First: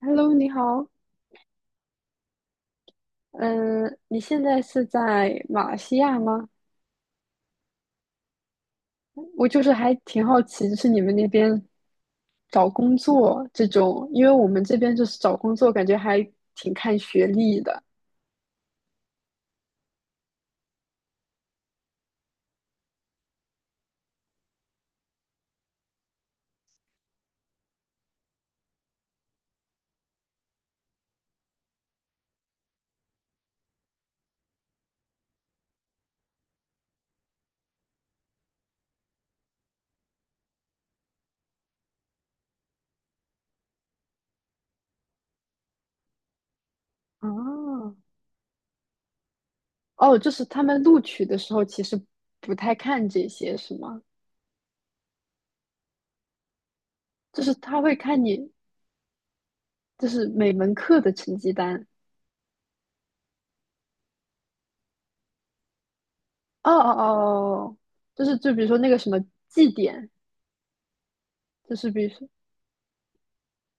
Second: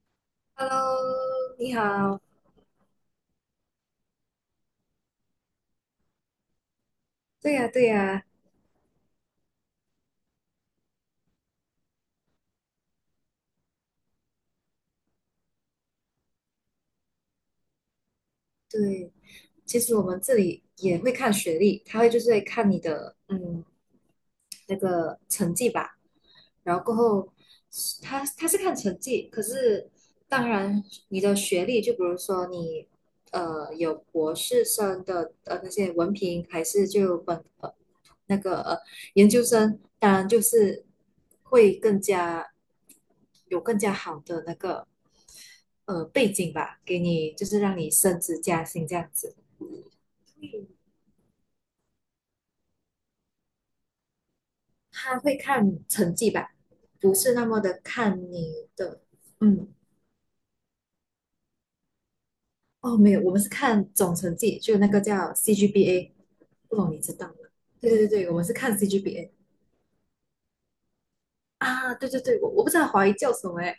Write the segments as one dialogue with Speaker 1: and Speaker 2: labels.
Speaker 1: Hello，你好，
Speaker 2: Hello，你好。
Speaker 1: 嗯，你现在是在马来西亚吗？
Speaker 2: 对呀，对呀，
Speaker 1: 我就是还挺好奇，就是你们那边找工作这种，因为我们这边就是找工作，感觉还挺看学历的。
Speaker 2: 对。其实我们这里也会看学历，他会就是会看你的那个成绩吧。然后过后他是看成绩，可是当然你的学历，就比如说你有博士生的那些文凭，还是就本那个研究生，当然就是会更加有更加好的那个背景吧，给你就是让你
Speaker 1: 哦，
Speaker 2: 升职加薪这样子，
Speaker 1: 哦，就是他们录取的时候其实不太看这些，是吗？
Speaker 2: 他会看成绩吧，不是
Speaker 1: 就
Speaker 2: 那
Speaker 1: 是
Speaker 2: 么
Speaker 1: 他
Speaker 2: 的
Speaker 1: 会看
Speaker 2: 看
Speaker 1: 你，
Speaker 2: 你的嗯。
Speaker 1: 就是每门课的成绩单。
Speaker 2: 哦，没有，我们是看总成绩，就那个叫 c g b a
Speaker 1: 哦
Speaker 2: 不
Speaker 1: 哦
Speaker 2: 懂你
Speaker 1: 哦，
Speaker 2: 知道吗？
Speaker 1: 哦
Speaker 2: 对对
Speaker 1: 就
Speaker 2: 对，我
Speaker 1: 是
Speaker 2: 们是
Speaker 1: 就比如
Speaker 2: 看
Speaker 1: 说
Speaker 2: c
Speaker 1: 那个
Speaker 2: g
Speaker 1: 什
Speaker 2: b
Speaker 1: 么
Speaker 2: a
Speaker 1: 绩点，就是
Speaker 2: 啊，
Speaker 1: 比
Speaker 2: 对
Speaker 1: 如
Speaker 2: 对
Speaker 1: 说
Speaker 2: 对，我不知道华语叫什么哎，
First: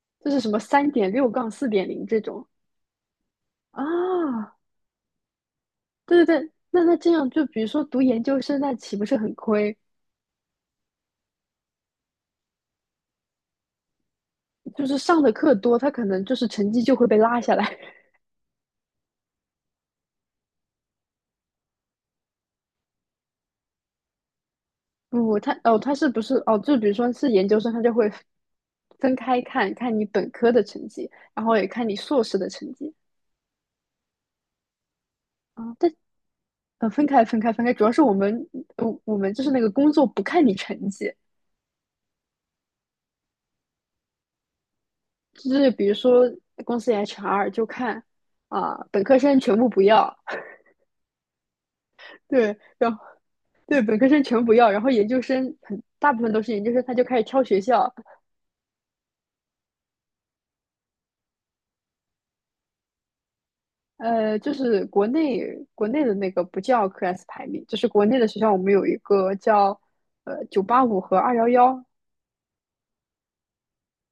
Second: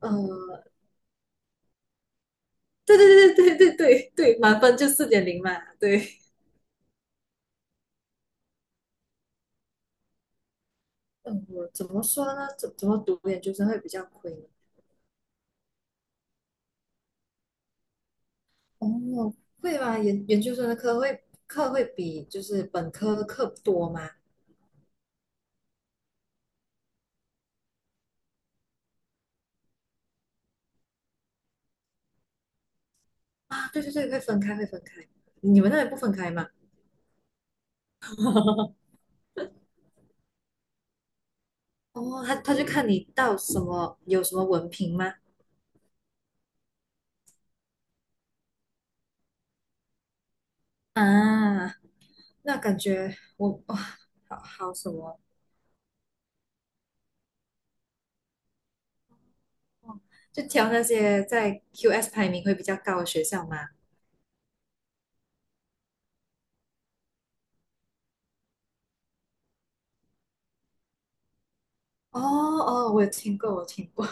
Speaker 2: 呃，
Speaker 1: 就是什么三点六杠四点零这种。
Speaker 2: 对对对对对对对对，
Speaker 1: 啊，
Speaker 2: 满分就4.0嘛，对，
Speaker 1: 对对对，那那这样就比如说读研究生，那岂不是很亏？
Speaker 2: 嗯，我怎么说呢？怎么读研究生会比较亏呢？
Speaker 1: 就是上的课多，他可能就是成绩就会被拉下来。
Speaker 2: 哦，会吧，研究生的课会比就是本科的课多吗？
Speaker 1: 不，他哦，他是不是哦？就比如说是研究生，他就会分开看你本科的成绩，然后也看你硕士的成绩
Speaker 2: 啊，对对对，会分开会分开，你
Speaker 1: 啊。
Speaker 2: 们那里
Speaker 1: 但
Speaker 2: 不分开吗？
Speaker 1: 分开，主要是我们 我们就是那个工作不看你成绩，
Speaker 2: 哦，他就看你到什么有什么文凭吗？
Speaker 1: 就是比如说公司 HR 就看啊，本科生全部不要
Speaker 2: 啊，
Speaker 1: 对，
Speaker 2: 那感
Speaker 1: 然后
Speaker 2: 觉我哇、
Speaker 1: 对本科生
Speaker 2: 好
Speaker 1: 全不要，
Speaker 2: 好
Speaker 1: 然
Speaker 2: 什
Speaker 1: 后研究
Speaker 2: 么
Speaker 1: 生很大部分都是研究生，他就开始挑学校。
Speaker 2: 哦，就挑那些在 QS 排名会比较高的学校嘛。
Speaker 1: 就是国内的那个不叫 QS 排名，就是国内的学校我们有一个叫九八五和二幺幺，
Speaker 2: 哦哦，我有听过，我有听过。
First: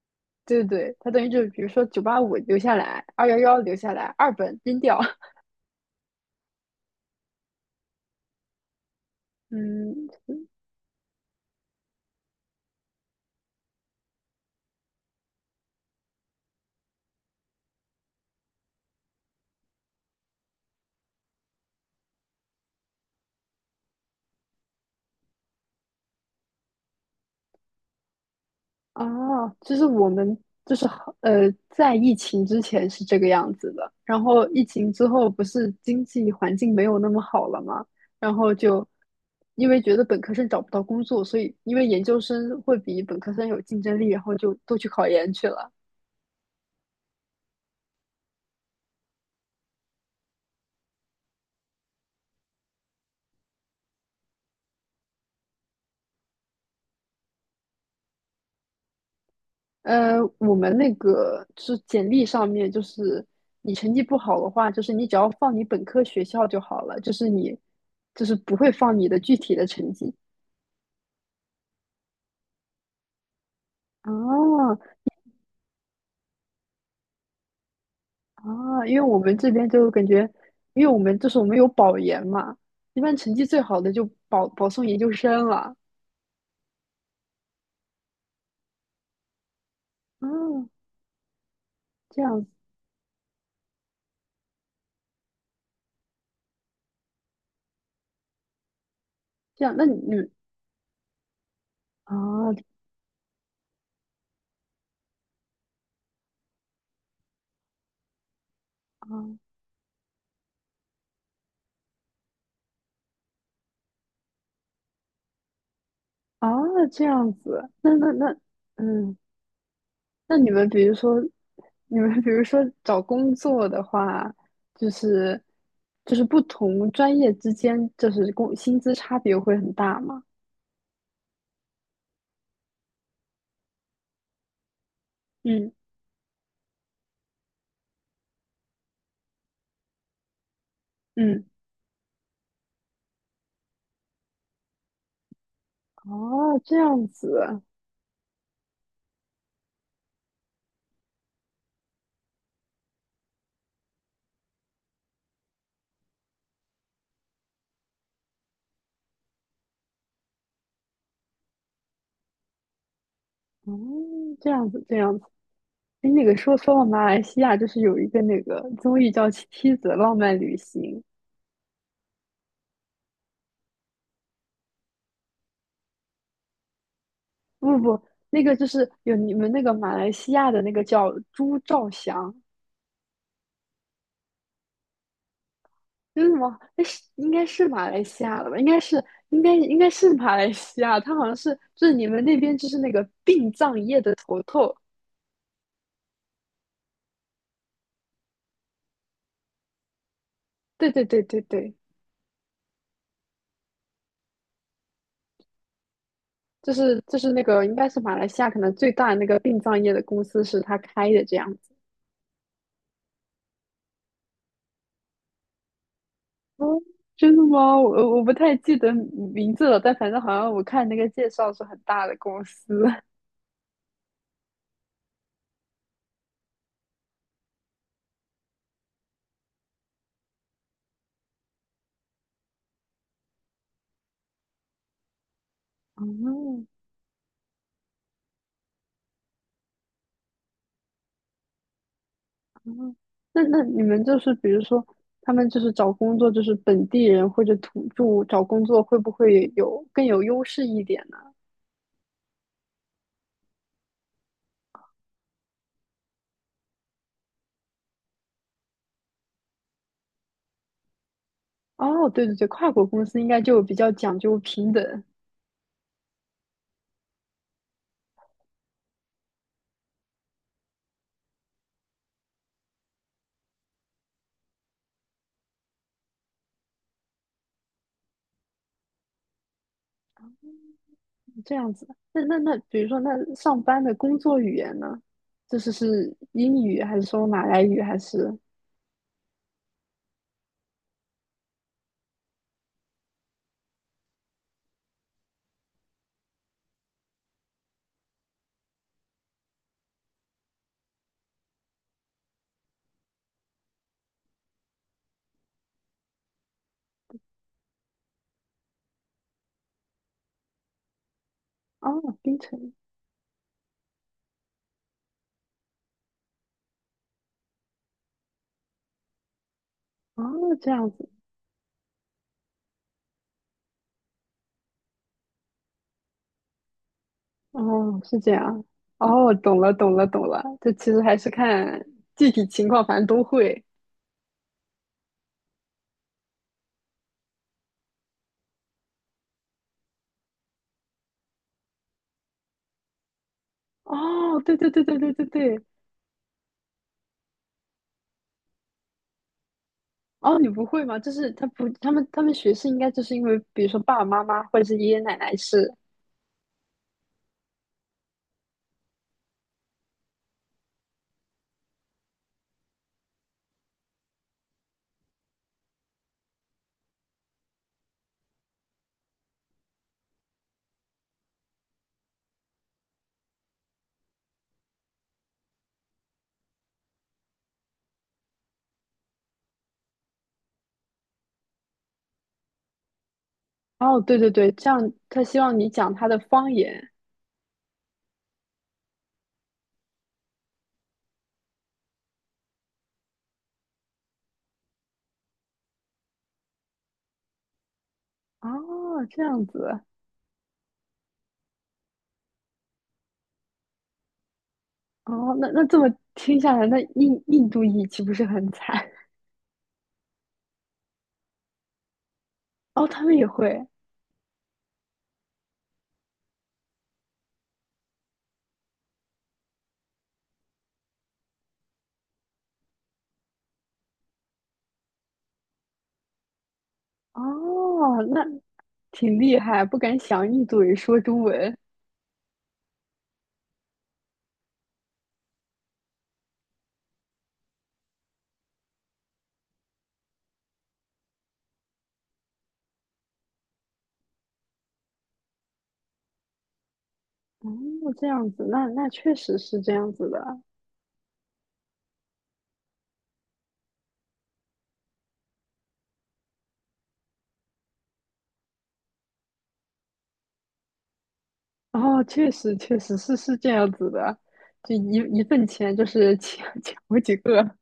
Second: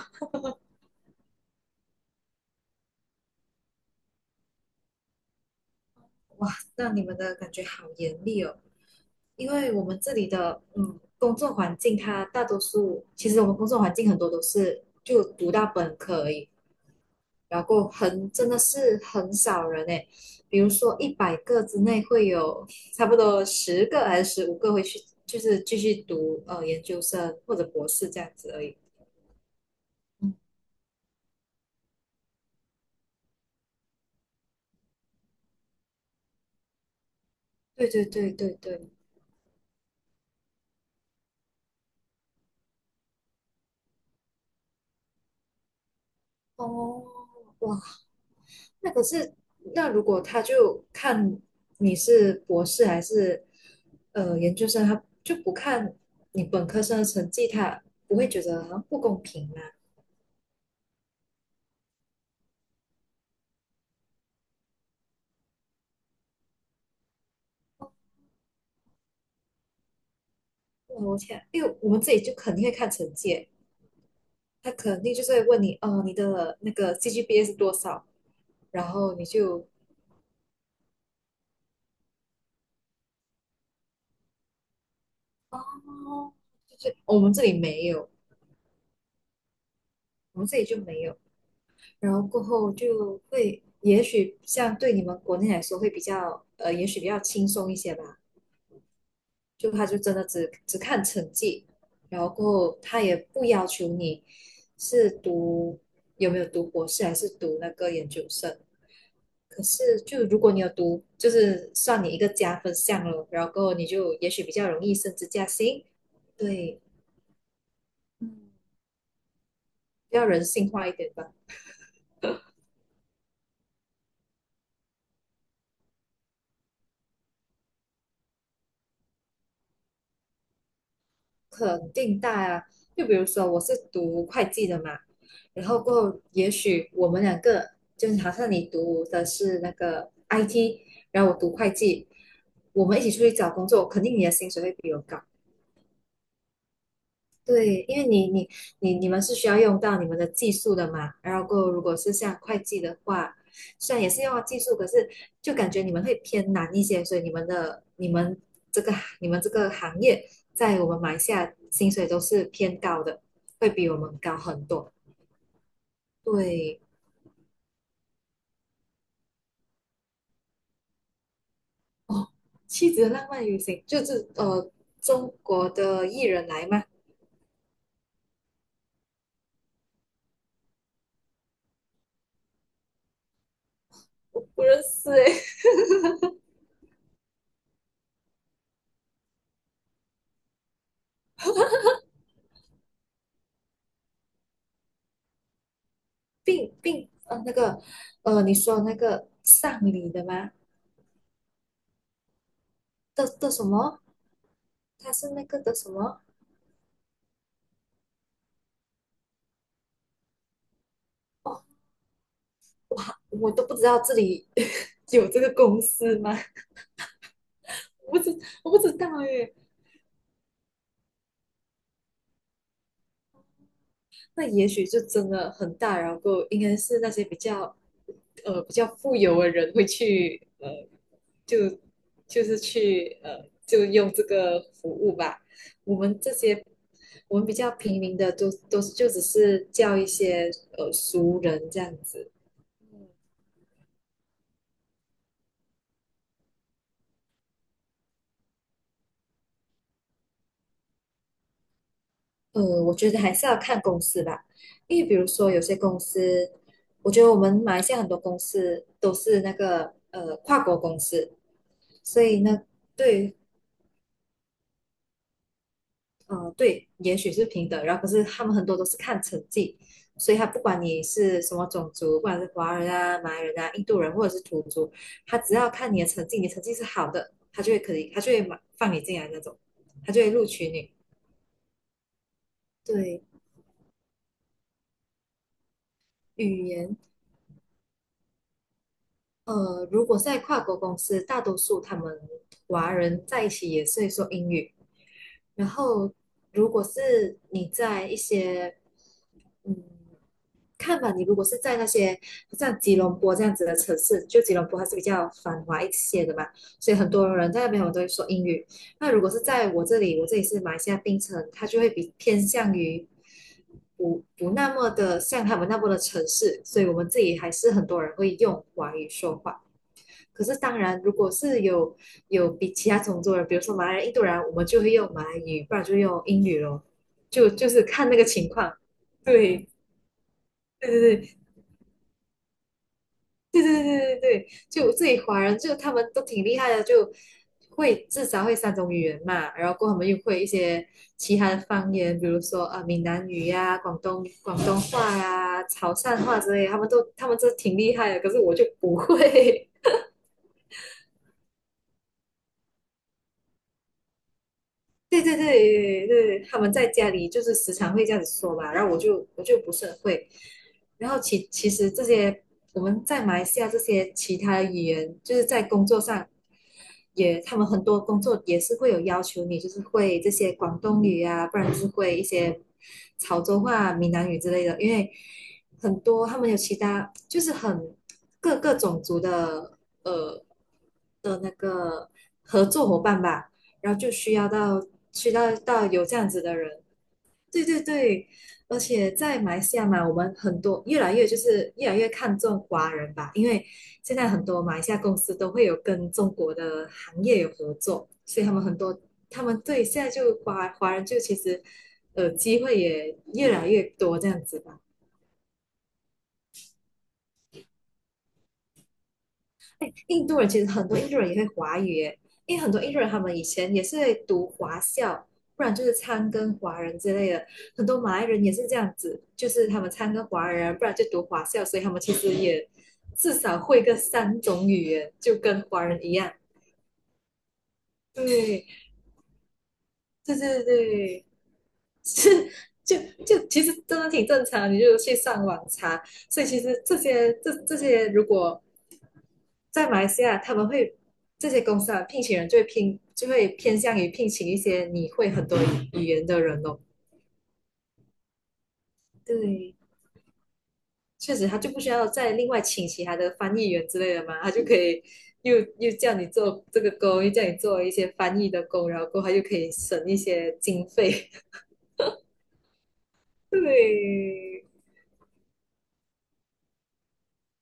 Speaker 1: 对对对，它等于就是比如说九八五留下来，二幺幺留下来，二本扔掉。
Speaker 2: 哇，那你们的感觉好严厉哦，因为我们
Speaker 1: 嗯。
Speaker 2: 这里的工作环境，它大多数其实我们工作环境很多都是就读到本科而已，然后很真的是很少人诶，比如说100个之内会有差不多10个还是15个会去，就是继续读研究生或者博士这样子而已。
Speaker 1: 哦，就是我们
Speaker 2: 嗯，
Speaker 1: 就是好在疫情之前是这个样子的，然后疫情之后不是经济环境没有那么好了嘛，
Speaker 2: 对对对
Speaker 1: 然
Speaker 2: 对
Speaker 1: 后就
Speaker 2: 对，
Speaker 1: 因为觉得本科生找不到工作，所以因为研究生会比本科生有竞争力，然后就都去考研去了。
Speaker 2: 哦，哇，那可是那如果他就看你是博士还是研究生，他就不看你本科生的成绩，他不会觉得好像不公平吗？
Speaker 1: 我们那个就是简历上面，就是你成绩不好的话，就是你只要放你本科学校就好了，就是你就是不会放你的具体的成绩。
Speaker 2: 哇我天，因为我们自己就肯定会看成绩欸他
Speaker 1: 哦，
Speaker 2: 肯定就是会问你，哦，你的那个 CGPA 是多少？
Speaker 1: 啊，
Speaker 2: 然
Speaker 1: 因为
Speaker 2: 后
Speaker 1: 我
Speaker 2: 你
Speaker 1: 们这
Speaker 2: 就，
Speaker 1: 边就感觉，因为我们就是我们有保研嘛，一般成绩最好的就保送研究生了。
Speaker 2: 哦，就是哦我们这里没有，我们这里
Speaker 1: 嗯，
Speaker 2: 就没有。然后
Speaker 1: 这
Speaker 2: 过
Speaker 1: 样子，
Speaker 2: 后就会，也许像对你们国内来说会比较，也许比较轻松一些吧。
Speaker 1: 这
Speaker 2: 就
Speaker 1: 样，那
Speaker 2: 他就
Speaker 1: 你
Speaker 2: 真的只看成绩，然后过
Speaker 1: 啊
Speaker 2: 后他也不要求你是读有没有读博士还是读那个研究生，
Speaker 1: 啊
Speaker 2: 可是，就如果你有读，就是算你一个加分项了，然后你就也许比较容易升职加薪，
Speaker 1: 啊
Speaker 2: 对，
Speaker 1: 这样子，那那那嗯，
Speaker 2: 比较
Speaker 1: 那
Speaker 2: 人
Speaker 1: 你们
Speaker 2: 性
Speaker 1: 比
Speaker 2: 化一
Speaker 1: 如
Speaker 2: 点
Speaker 1: 说，
Speaker 2: 吧，
Speaker 1: 你们比如说找工作的话，就是就是不同专业之间就是工薪资差别会很大吗？
Speaker 2: 肯定大啊。就比如说我是读会计的嘛，然
Speaker 1: 嗯
Speaker 2: 后过后也许我们两个就是好像你读的是那个 IT，然后我
Speaker 1: 嗯。
Speaker 2: 读会计，我们一起出去找工作，肯定你的薪水会比我高
Speaker 1: 哦，这样子。
Speaker 2: 对，因为你们是需要用到你们的技术的嘛，然后过后如果是像会计的话，虽然也是用到技术，可是就感觉你们会偏难一些，所以你们的你们这个你们这个行业在我们马来西亚薪水都是偏高的，会
Speaker 1: 哦，
Speaker 2: 比我们高
Speaker 1: 这
Speaker 2: 很
Speaker 1: 样子
Speaker 2: 多。
Speaker 1: 这样子。哎，那个说说
Speaker 2: 对，
Speaker 1: 到马来西亚，就是有一个那个综艺叫《妻子浪漫旅行》。
Speaker 2: 哦，妻子的浪漫旅行就是中国的艺人来吗？
Speaker 1: 不不不，那个就是有你们那个马来西亚的那个叫朱兆祥，
Speaker 2: 我不认识诶，
Speaker 1: 真是什么？那是应该是马来西亚的吧？应该是，应该应该是马来西亚，他好像是就是你们那边就是那个殡葬业的头头。
Speaker 2: 并并那个你说那个上礼的吗？
Speaker 1: 对对对对对，
Speaker 2: 的的什么？他是那个的什么？
Speaker 1: 就是就是那个应该是马来西亚可能最大的那个殡葬业的公司是他开的这样。
Speaker 2: 哦，我都不知道这里 有这个公司吗？
Speaker 1: 哦，真的吗？
Speaker 2: 我
Speaker 1: 我
Speaker 2: 不
Speaker 1: 我
Speaker 2: 知
Speaker 1: 不太
Speaker 2: 我
Speaker 1: 记
Speaker 2: 不
Speaker 1: 得
Speaker 2: 知道
Speaker 1: 名
Speaker 2: 耶。
Speaker 1: 字了，但反正好像我看那个介绍是很大的公司。
Speaker 2: 那也许就真的很大，然后应该是那些比较比较富有的人会去就是去就用这个服务吧。我们这些
Speaker 1: 哦
Speaker 2: 我们比较平民的都就只是叫一些熟人这样子。
Speaker 1: 哦。那那你们就是比如说，他们就是找工作，就是本地人或者土著找工作，会不会有更有优势一点呢？
Speaker 2: 我觉得还是要看公司吧，因为比如说有些公司，我觉得我们马来西亚很多公司都是那个跨国公司，
Speaker 1: 哦，
Speaker 2: 所
Speaker 1: 对对
Speaker 2: 以
Speaker 1: 对，
Speaker 2: 呢，
Speaker 1: 跨国公司应
Speaker 2: 对，
Speaker 1: 该就比较讲究平等
Speaker 2: 对，也许是平等，然后可是他们很多都是看成绩，所以他不管你是什么种族，不管是华人啊、马来人啊、印度人或者是土著，他只要看你的成绩，你成绩是好的，他就会可以，他就会马放你进来那种，他就会录取你。
Speaker 1: 这样子。那那那，比如说
Speaker 2: 对，
Speaker 1: 那上班的工作语言呢？就是是英
Speaker 2: 语
Speaker 1: 语还
Speaker 2: 言。
Speaker 1: 是说马来语还是？
Speaker 2: 如果在跨国公司，大多数他们华人在一起也是会说英语。然后，如果是你在一些，嗯，看吧，你如果是在那些像吉隆坡这样子的城市，就吉隆坡还是比较繁华一些的嘛，所以很多人在那边我都会说英语。那如果是在我这里，我这里是马来西亚槟城，它就会比
Speaker 1: 哦，槟
Speaker 2: 偏
Speaker 1: 城。
Speaker 2: 向于不那么的像他们那么的城市，所以我们自己还是很多人会用华语说话。
Speaker 1: 哦，
Speaker 2: 可是
Speaker 1: 这
Speaker 2: 当
Speaker 1: 样
Speaker 2: 然，
Speaker 1: 子。
Speaker 2: 如果是有比其他种族人，比如说马来人、印度人，我们就会用马来语，不然就用英语咯。就是
Speaker 1: 哦，
Speaker 2: 看那
Speaker 1: 是
Speaker 2: 个
Speaker 1: 这
Speaker 2: 情
Speaker 1: 样。
Speaker 2: 况。
Speaker 1: 哦，懂
Speaker 2: 对
Speaker 1: 了，懂了，懂了。这其实
Speaker 2: 对
Speaker 1: 还是
Speaker 2: 对
Speaker 1: 看具体情况，反正都
Speaker 2: 对
Speaker 1: 会。
Speaker 2: 对对对对对，就自己华人就他们都挺厉害的，就会至少会三种语言嘛，然后过后他们又会一些其他的方言，比如说啊闽南语呀、广东
Speaker 1: 哦，对
Speaker 2: 广
Speaker 1: 对
Speaker 2: 东
Speaker 1: 对对对
Speaker 2: 话
Speaker 1: 对
Speaker 2: 呀、
Speaker 1: 对。
Speaker 2: 潮汕话之类的他们都挺厉害的，可是我就不会。
Speaker 1: 哦，你不会吗？就是他不，他们他们学是应该就是因为，比如说爸爸妈妈或者是爷爷奶
Speaker 2: 对
Speaker 1: 奶
Speaker 2: 对
Speaker 1: 是。
Speaker 2: 对对，他们在家里就是时常会这样子说嘛，然后我就不是很会，然后其实这些我们在马来西亚这些其他的语言，就是在工作上也，他们很多工作也是会有要求你，就是会这些广东语啊，不然就是会一些潮州话啊、闽南语之类的。因为很多他们有其他，就是很各个种族的呃的那个合作伙伴吧，然后
Speaker 1: 哦，
Speaker 2: 就
Speaker 1: 对对
Speaker 2: 需要
Speaker 1: 对，这
Speaker 2: 到
Speaker 1: 样他
Speaker 2: 需
Speaker 1: 希
Speaker 2: 要
Speaker 1: 望你
Speaker 2: 到
Speaker 1: 讲
Speaker 2: 有
Speaker 1: 他
Speaker 2: 这
Speaker 1: 的
Speaker 2: 样子
Speaker 1: 方
Speaker 2: 的人，
Speaker 1: 言。
Speaker 2: 对对对，而且在马来西亚嘛，我们很多越来越看重华人吧，因为现在很多马来西亚公司都会有跟中国的行业有合作，所以他们很多
Speaker 1: 哦，这
Speaker 2: 他
Speaker 1: 样
Speaker 2: 们
Speaker 1: 子。
Speaker 2: 对现在就华人就其实机会也越来越多这样子吧。
Speaker 1: 哦，那那这么听下来，那印印度裔岂不是很惨？
Speaker 2: 印度人其实很多印度人也会华语耶，因为很多
Speaker 1: 哦，
Speaker 2: 印度
Speaker 1: 他
Speaker 2: 人
Speaker 1: 们
Speaker 2: 他
Speaker 1: 也
Speaker 2: 们以
Speaker 1: 会。
Speaker 2: 前也是会读华校，不然就是参跟华人之类的。很多马来人也是这样子，就是他们参跟华人，不然就读华校，所以他们其实也至少会个三种语言，就跟华人一样。
Speaker 1: 哦，那
Speaker 2: 对，
Speaker 1: 挺厉害，不敢想
Speaker 2: 对
Speaker 1: 印度
Speaker 2: 对
Speaker 1: 人说中
Speaker 2: 对，
Speaker 1: 文。
Speaker 2: 是。就就其实真的挺正常，你就去上网查。所以其实这些这些，如果在马来西亚，他们会这些公司啊，聘请人就会就会偏向于聘请一些你会很多语言的人哦。
Speaker 1: 哦，这样子，那那确实是这
Speaker 2: 对，
Speaker 1: 样子的。
Speaker 2: 确实他就不需要再另外请其他的翻译员之类的嘛，他就可以又叫你做这个工，又叫你做一些翻译的工，然后过后他就可以省一些经费。
Speaker 1: 哦，确实确实是这 样子的，
Speaker 2: 对，
Speaker 1: 就一份钱就是抢 抢好几个。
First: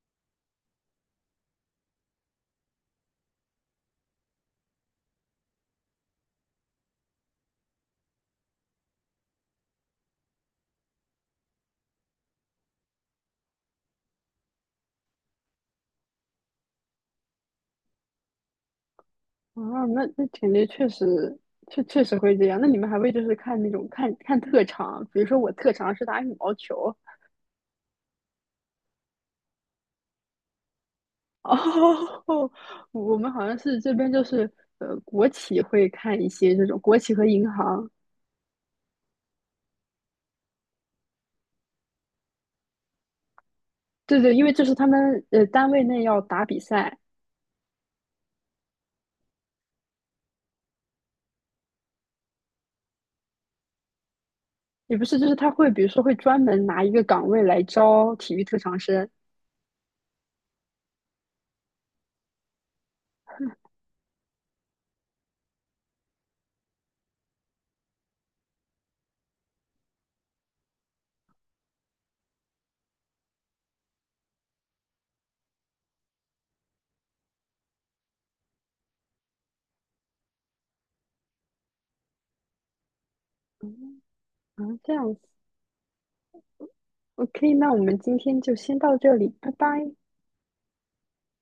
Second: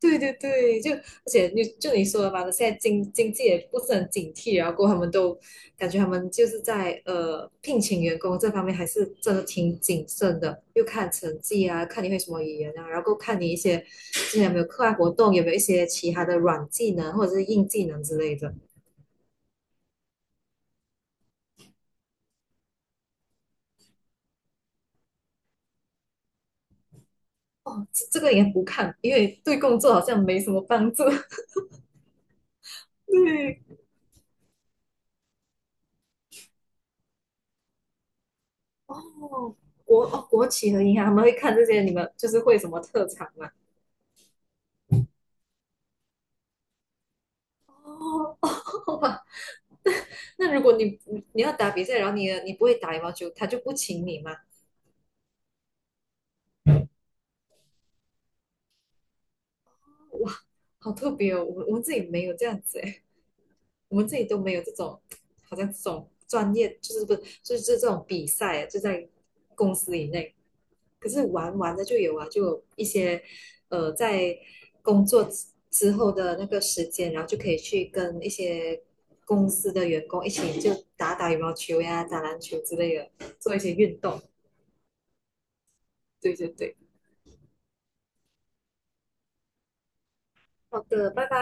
Speaker 2: 对对对，就而且你说的嘛，现在经济也不是很警惕，然后过后他们都感觉他们就是在聘请员工这方面还是真的挺谨慎的，又看成绩啊，看你会什么语言啊，然后看你一些之前有没有课外活动，有没有一些其他的软技能或者是硬技能之类的。
Speaker 1: 啊，那那感觉确实确确实会这样。那你们还会就是看那种看看特长，比如说我特长是打羽毛球。
Speaker 2: 哦，这个也不看，因为对工作好像没什么帮助。
Speaker 1: 哦，我们好像
Speaker 2: 对，
Speaker 1: 是这边就是国企会看一些这种国企和银行。
Speaker 2: 哦，国企和银行他们会看这些，你们就是会什么特长吗？
Speaker 1: 对对，因为这是他们单位内要打比赛，
Speaker 2: 哦，好吧。那如果你要打比赛，然后你不会打羽毛球，他就不请你吗？
Speaker 1: 也不是，就是他会比如说会专门拿一个岗位来招体育特长生。
Speaker 2: 哇，好特别哦！我们这里没有这样子诶，我们这里都没有这种，好像这种专业就是不是就是这种比赛啊就在公司以内。可是玩玩的就有啊，就有一些在工作之后的那个时间，然后就可以去跟一些公司的员工一起就打打羽毛球呀、打篮球之类的，做一些运
Speaker 1: 嗯
Speaker 2: 动。
Speaker 1: 啊，这样子
Speaker 2: 对对对，
Speaker 1: ，OK,那我们今天就先到这里，拜拜。
Speaker 2: 好的，拜拜。